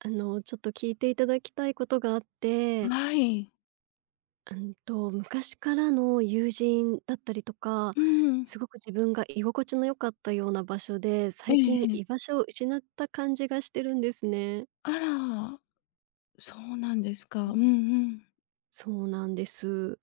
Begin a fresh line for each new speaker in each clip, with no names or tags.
ちょっと聞いていただきたいことがあって、
はい。
昔からの友人だったりとか、
うん。
すごく自分が居心地の良かったような場所で、
え
最
え
近
え
居
え。
場所を失った感じがしてるんですね。
あら、そうなんですか。
うん。
うんうん。
そうなんです。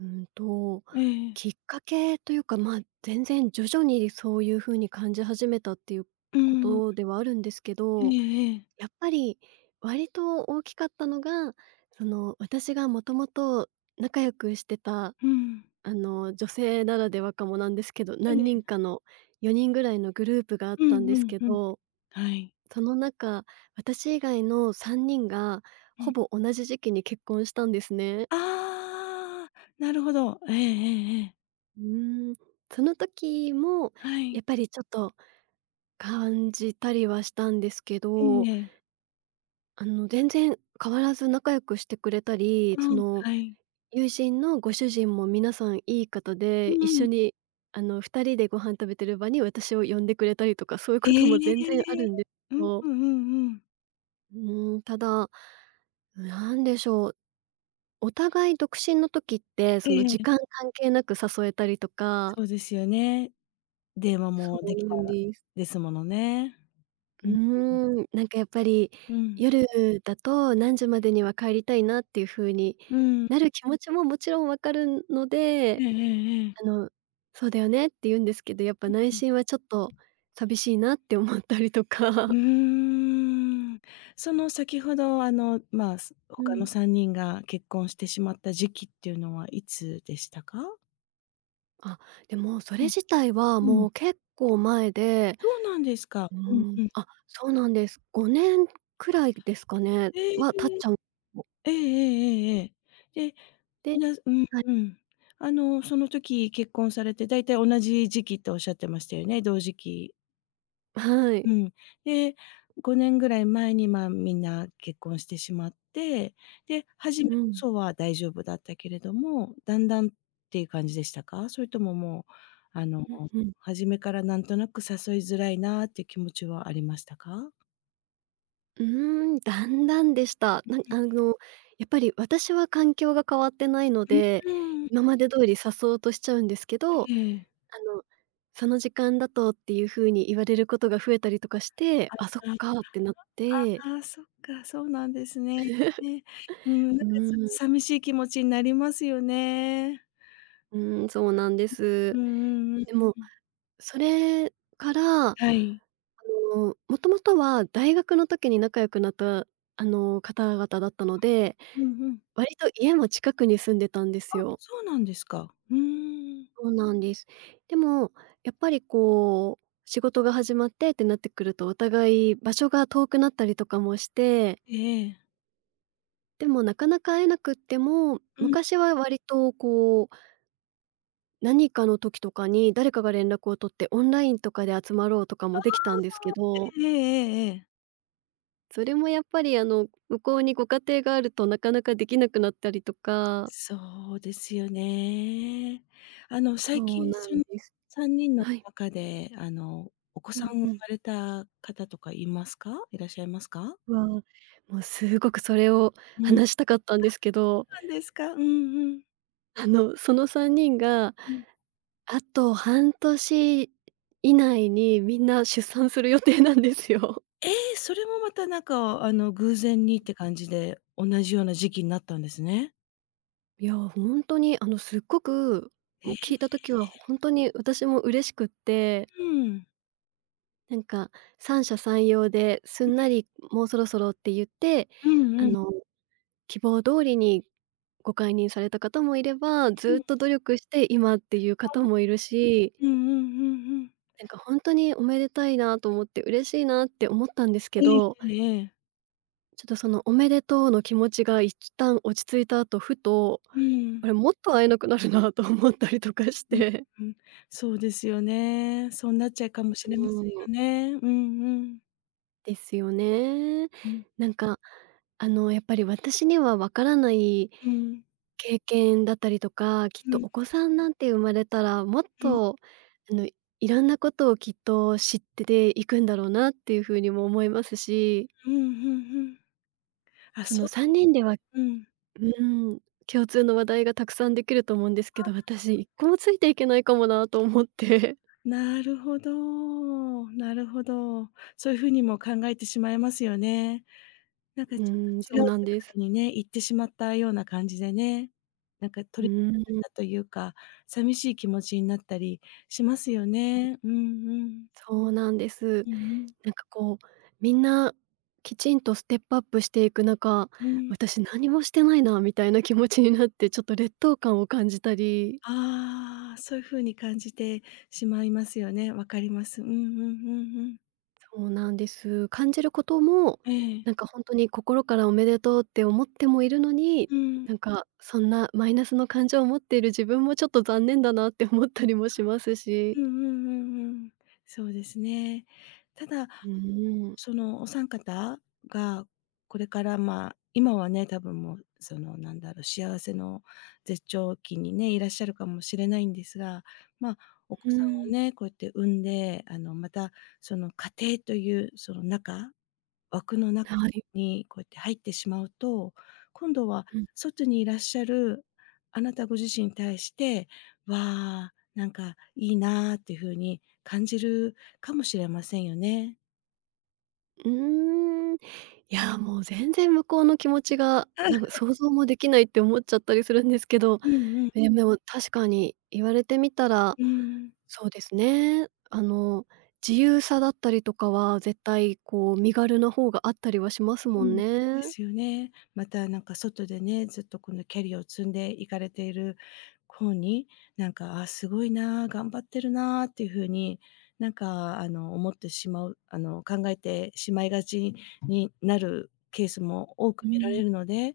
うんと、
ええ。
きっかけというか、まあ、全然徐々にそういう風に感じ始めたっていう
う
こ
ん。
とではあるんですけ
え
ど、
えええ。
やっぱり割と大きかったのが、その、私がもともと仲良くしてた、
うん。
女性ならではかもなんですけど、
え
何人
え。
かの4人ぐらいのグループがあっ
うん
たんで
う
す
ん
け
うん。
ど、
はい。
その中、私以外の3人が
う
ほ
ん。
ぼ同じ時期に結婚したんですね。
ああ、なるほど。ええええええ。
うーん、その時も
はい。
やっぱりちょっと感じたりはしたんですけ
え
ど、
えええ。
全然変わらず仲良くしてくれたり、そ
うん、
の
はい。
友人のご主人も皆さんいい方
う
で、一緒
ん。
に2人でご飯食べてる場に私を呼んでくれたりとか、そういう
え
ことも全然あ
え。
るんです
う
け
ん
ど、
うんうんうん。
うただ、なんでしょう、お互い独身の時って、
え
その、時
え、
間関係なく誘えたりとか、
そうですよね。電話
そ
もで
う
きた
なんです。
ですものね。
う
うん、
ーなんかやっぱり、
うん。
夜だと何時までには帰りたいなっていう風に
うん。
なる気持ちももちろん分かるの
え
で、
えええええ。うん。
あの、「そうだよね」って言うんですけど、やっぱ内心はちょっと寂しいなって思ったりとか。
う ーん。その先ほど、まあ、す
う
他
ん。
の3人が結婚してしまった時期っていうのはいつでしたか？
あ、でもそれ
うん。
自体は
うん。
もう結構前で、
そうなんですか。うんうん。
あ、そうなんです。5年くらいですかね、
え
は経っち
え。
ゃう
ええええええええ。で、
で、
うん
は
う
い。
ん。その時結婚されて、だいたい同じ時期っておっしゃってましたよね、同時期。
はい。
うん。で、5年ぐらい前に、まあ、みんな結婚してしまって、で、初め
う
こ
ん。
そは大丈夫だったけれども、だんだんっていう感じでしたか？それとももう、
うんうん。
初めからなんとなく誘いづらいなっていう気持ちはありましたか？
うーだんだんでした。あの、やっぱり私は環境が変わってないの
う
で、
ーん、
今まで通り誘おうとしちゃうんですけ
え
ど、あ
え。
の、その時間だとっていう風に言われることが増えたりとかして、あ、
あ
そっかってなって、
あ、ああ、そっか、そうなんですね。ね、うん、なん
う
か、
ーん、
寂しい気持ちになりますよね。
そうなんで
う
す。
んうんうん。
でも、
うん。
それから、
はい。
もともとは大学の時に仲良くなった、方々だったので、
うんうん。
割と家も近くに住んでたんで
あ、
すよ。
そうなんですか。うーん。
そうなんです。でも、やっぱりこう、仕事が始まってってなってくると、お互い場所が遠くなったりとかもして、
ええええ。
でもなかなか会えなくっても、
うん。
昔は割とこう、何かの時とかに誰かが連絡を取ってオンラインとかで集まろうとかもできたんですけど、
ええええええ。
それもやっぱり向こうにご家庭があるとなかなかできなくなったりとか、
そうですよね。
そ
最
う
近
な
そ
ん
の
です。
3人の
はい。
中で、お子
う
さん
ん
生ま
うん。
れた方とかいますか？いらっしゃいますか？
わあ、もうすごくそれを
うん。
話したかったんですけど、
なんですか。うんうん。
その3人が
うん。
あと半年以内にみんな出産する予定なんですよ。
ええ、それもまたなんか、偶然にって感じで、同じような時期になったんですね。
いや、ほんとに、すっごく、
え
も
え、
う聞いた時はほんとに私も嬉しくって、
うん。
なんか三者三様ですんなり「もうそろそろ」って言って、
うん
あ
うん。
の、希望通りにご解任された方もいれば、
う
ずっ
ん。
と努力して今っていう方もいるし、
うんうんうんうん。
なんかほんとにおめでたいなと思って嬉しいなって思ったんですけ
ええ
ど、
ええええ。
ちょっとその「おめでとう」の気持ちが一旦落ち着いた後、ふと、
う
あ
ん。
れ、もっと会えなくなるなと思ったりとかし
うん、
て。
うん、そうですよね。そうなっちゃうかもしれ
う
ませ
ん、
んよね。うんうん。
ですよね。
うん。
なんか、やっぱり私にはわからない
うん、
経験だったりとか、きっ
う
と
ん、うん、
お子さんなんて生まれたら、もっ
う
と、あの、いろんなことをきっと知ってていくんだろうなっていうふうにも思いますし、
んうんうん。あ、
その
そうい
3
う
人では
うん、
うん、共通の話題がたくさんできると思うんですけど、私一個もついていけないかもなと思って。
なるほど、なるほど。そういう風にも考えてしまいますよね。なん か
う
ちょっ
ん、
と違
そ
う
うなん
世
で
界
す。
にね、行ってしまったような感じでね、なんか
う
取り残され
ん、
たというか、寂しい気持ちになったりしますよね。うんうん。
そうなんです。
うんうん。
なんかこう、みんなきちんとステップアップしていく中、
うん。
私何もしてないなみたいな気持ちになって、ちょっと劣等感を感じたり、
ああ、そういう風に感じてしまいますよね。わかります。うんうんうんうん。
そうなんです。感じることも、
ええ。
なんか本当に心からおめでとうって思ってもいるのに、
うん。
なんかそんなマイナスの感情を持っている自分もちょっと残念だなって思ったりもしますし。
うんうんうんうん。そうですね。ただ、
うーん。
そのお三方がこれから、まあ、今はね、多分もう、なんだろう、幸せの絶頂期にね、いらっしゃるかもしれないんですが、まあ、お
う
子さんを
ん。
ね、こうやって産んで、また、家庭というその枠の中
はい。
にこうやって入ってしまうと、今度は外にいらっしゃるあなたご自身に対して、わあ、なんかいいなあっていう風に感じるかもしれませんよね。
うーん。いや、もう全然向こうの気持ちが、なん
あ
か想像もできないって思っちゃったりするんですけど、
うんうん、
え、でも確かに言われてみたら、
うん。
そうですね、自由さだったりとかは絶対こう身軽な方があったりはしますも
う
ん
ん、で
ね。
すよね。またなんか外でね、ずっとこのキャリアを積んでいかれている子に、なんか、あ、すごいな、頑張ってるなっていう風に、なんか思ってしまうあの、考えてしまいがちになるケースも多く
う
見ら
ん。
れるので、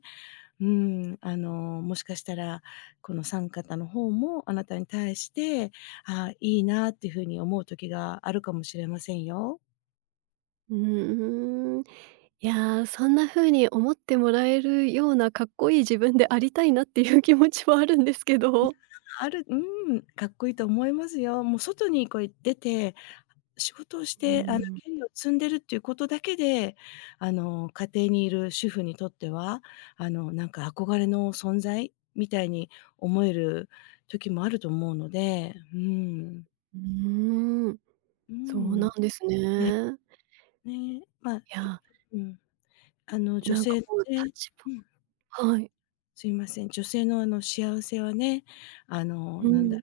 うん、もしかしたら、この3方の方もあなたに対して、ああ、いいなっていう風に思う時があるかもしれませんよ。
うーん。いや、そんな風に思ってもらえるようなかっこいい自分でありたいなっていう気持ちはあるんですけど。
うん、かっこいいと思いますよ。もう外にこう出て、仕事をし
うー
て、
ん。
キャリアを積んでるっていうことだけで、家庭にいる主婦にとっては、なんか憧れの存在みたいに思える時もあると思うので、うん。
うーん、
う
そう
ん。
なんです
ね、
ね。
ね、まあ、
いや、
うん、女
なんか
性っ
こう
て
立
うん、
場、はい。
すいません、女性の幸せはね、
う
なんだ
ん。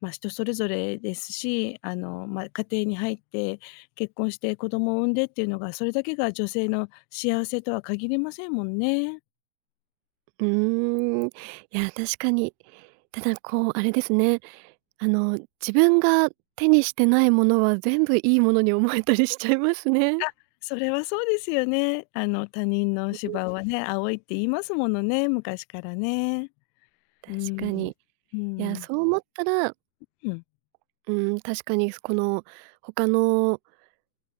まあ、人それぞれですし、まあ、家庭に入って結婚して子供を産んでっていうのが、それだけが女性の幸せとは限りませんもんね。
うーん。いや、確かに。ただこう、あれですね、あの、自分が手にしてないものは全部いいものに思えたりしちゃいますね。
あ、それはそうですよね。他人
う
の
ん、
芝はね、青いって言いますものね、昔からね。う
確か
ん。
に。
う
いや、
ん。
そう思ったら、
うん。
うん、確かにこの他の、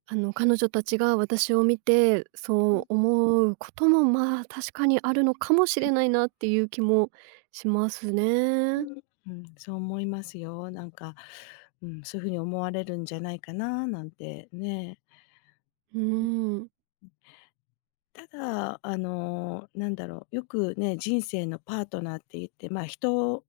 彼女たちが私を見て、
う
そう思うことも、まあ、確かにあるのかもしれないなっていう気もしますね。
ん。そう思いますよ。なんか、うん、そういうふうに思われるんじゃないかななんてね。
うーん。
ただ、なんだろう、よくね、人生のパートナーって言って、まあ、人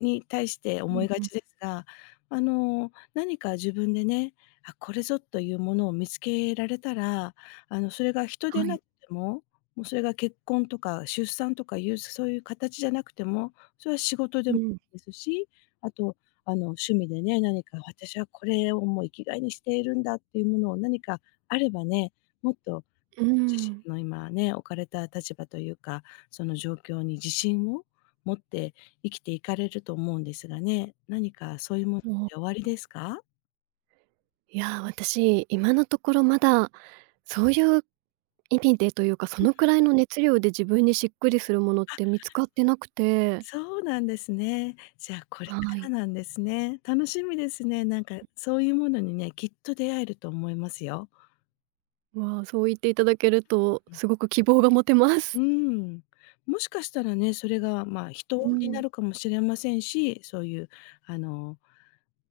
に対して
う
思
ん
いが
うん。
ちですが、何か自分でね、あ、これぞというものを見つけられたら、それが人
は
でな
い。
くても、もうそれが結婚とか出産とかいう、そういう形じゃなくても、それは仕事
う
でも
ん、
いいですし、あと、趣味でね、何か私はこれをもう生きがいにしているんだっていうものを何かあればね、もっと
うー
自
ん。
身の今ね、置かれた立場というか、その状況に自信を持って生きていかれると思うんですがね、何かそういうものっ
もう
ておありですか？
いや、私、今のところまだ、そういう意味でというか、そのくらいの熱量で自分にしっくりするものって見つかってなくて、
そうなんですね。じゃあ、これ
は
から
い。
なんですね。楽しみですね。なんかそういうものにね、きっと出会えると思いますよ。
わ、そう言っていただけると、すごく希望が持てま
う
す。
ん。もしかしたらね、それが、まあ、人
う
にな
ん。
るかもしれませんし、そういうあの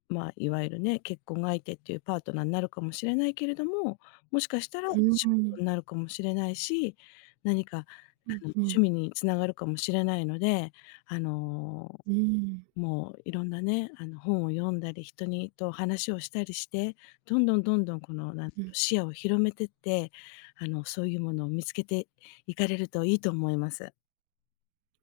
まあ、いわゆるね、結婚相手っていうパートナーになるかもしれないけれども、もしかしたら
うー
仕事に
ん。
なるかもしれないし、何か
うんう
趣
ん。
味につながるかもしれないので、あの、
うーん。
もういろんなね、本を読んだり、と話をしたりして、どんどんどんどんこのなんだろう、
うん。
視野を広めてって、そういうものを見つけていかれるといいと思います。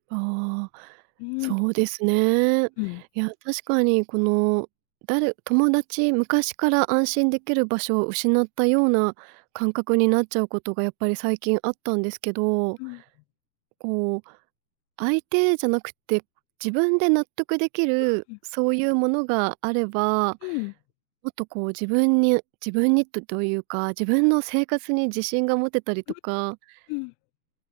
ああ、
うん、
そうですね。
うん、
いや、確かにこの、誰友達昔から安心できる場所を失ったような感覚になっちゃうことがやっぱり最近あったんですけど、
うん、
こう、相手じゃなくて、自分で納得できる
うん、
そういうものがあれば、
うん、
もっとこう自分にとというか、自分の生活に自信が持てたりとか、
うん、うん、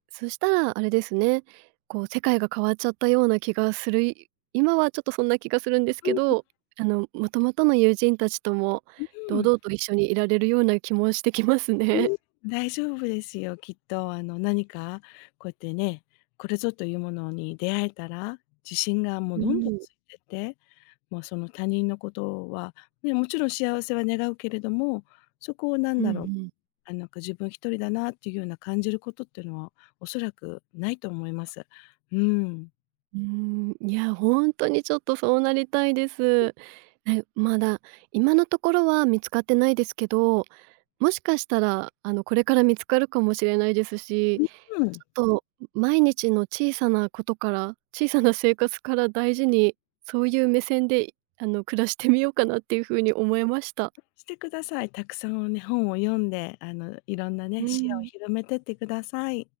そしたらあれですね、こう世界が変わっちゃったような気がするい今はちょっとそんな気がするんです
う
け
ん、
ど、もともとの友人たちとも
う
堂
ん。
々と一緒にいられるような気もしてきます
う
ね。
ん大丈夫ですよ、きっと。何かこうやってね、これぞというものに出会えたら、自信が もう
う
どんどん
ん。
ついてって、もうその他人のことは、ね、もちろん幸せは願うけれども、そこをなん
うんう
だろう、
ん。
あ、なんか自分一人だなっていうような感じることっていうのは、おそらくないと思います。うん。
うーん、いや、本当にちょっとそうなりたいです。ね、まだ今のところは見つかってないですけど、もしかしたら、これから見つかるかもしれないですし、
う
ち
ん。
ょっと毎日の小さなことから小さな生活から大事に、そういう目線で、暮らしてみようかなっていうふうに思いました。
してください。たくさんね、本を読んで、いろんな
う
ね、視野を
ん。
広めてってください。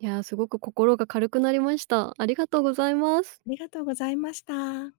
いやー、すごく心が軽くなりました。ありがとうございます。
ありがとうございました。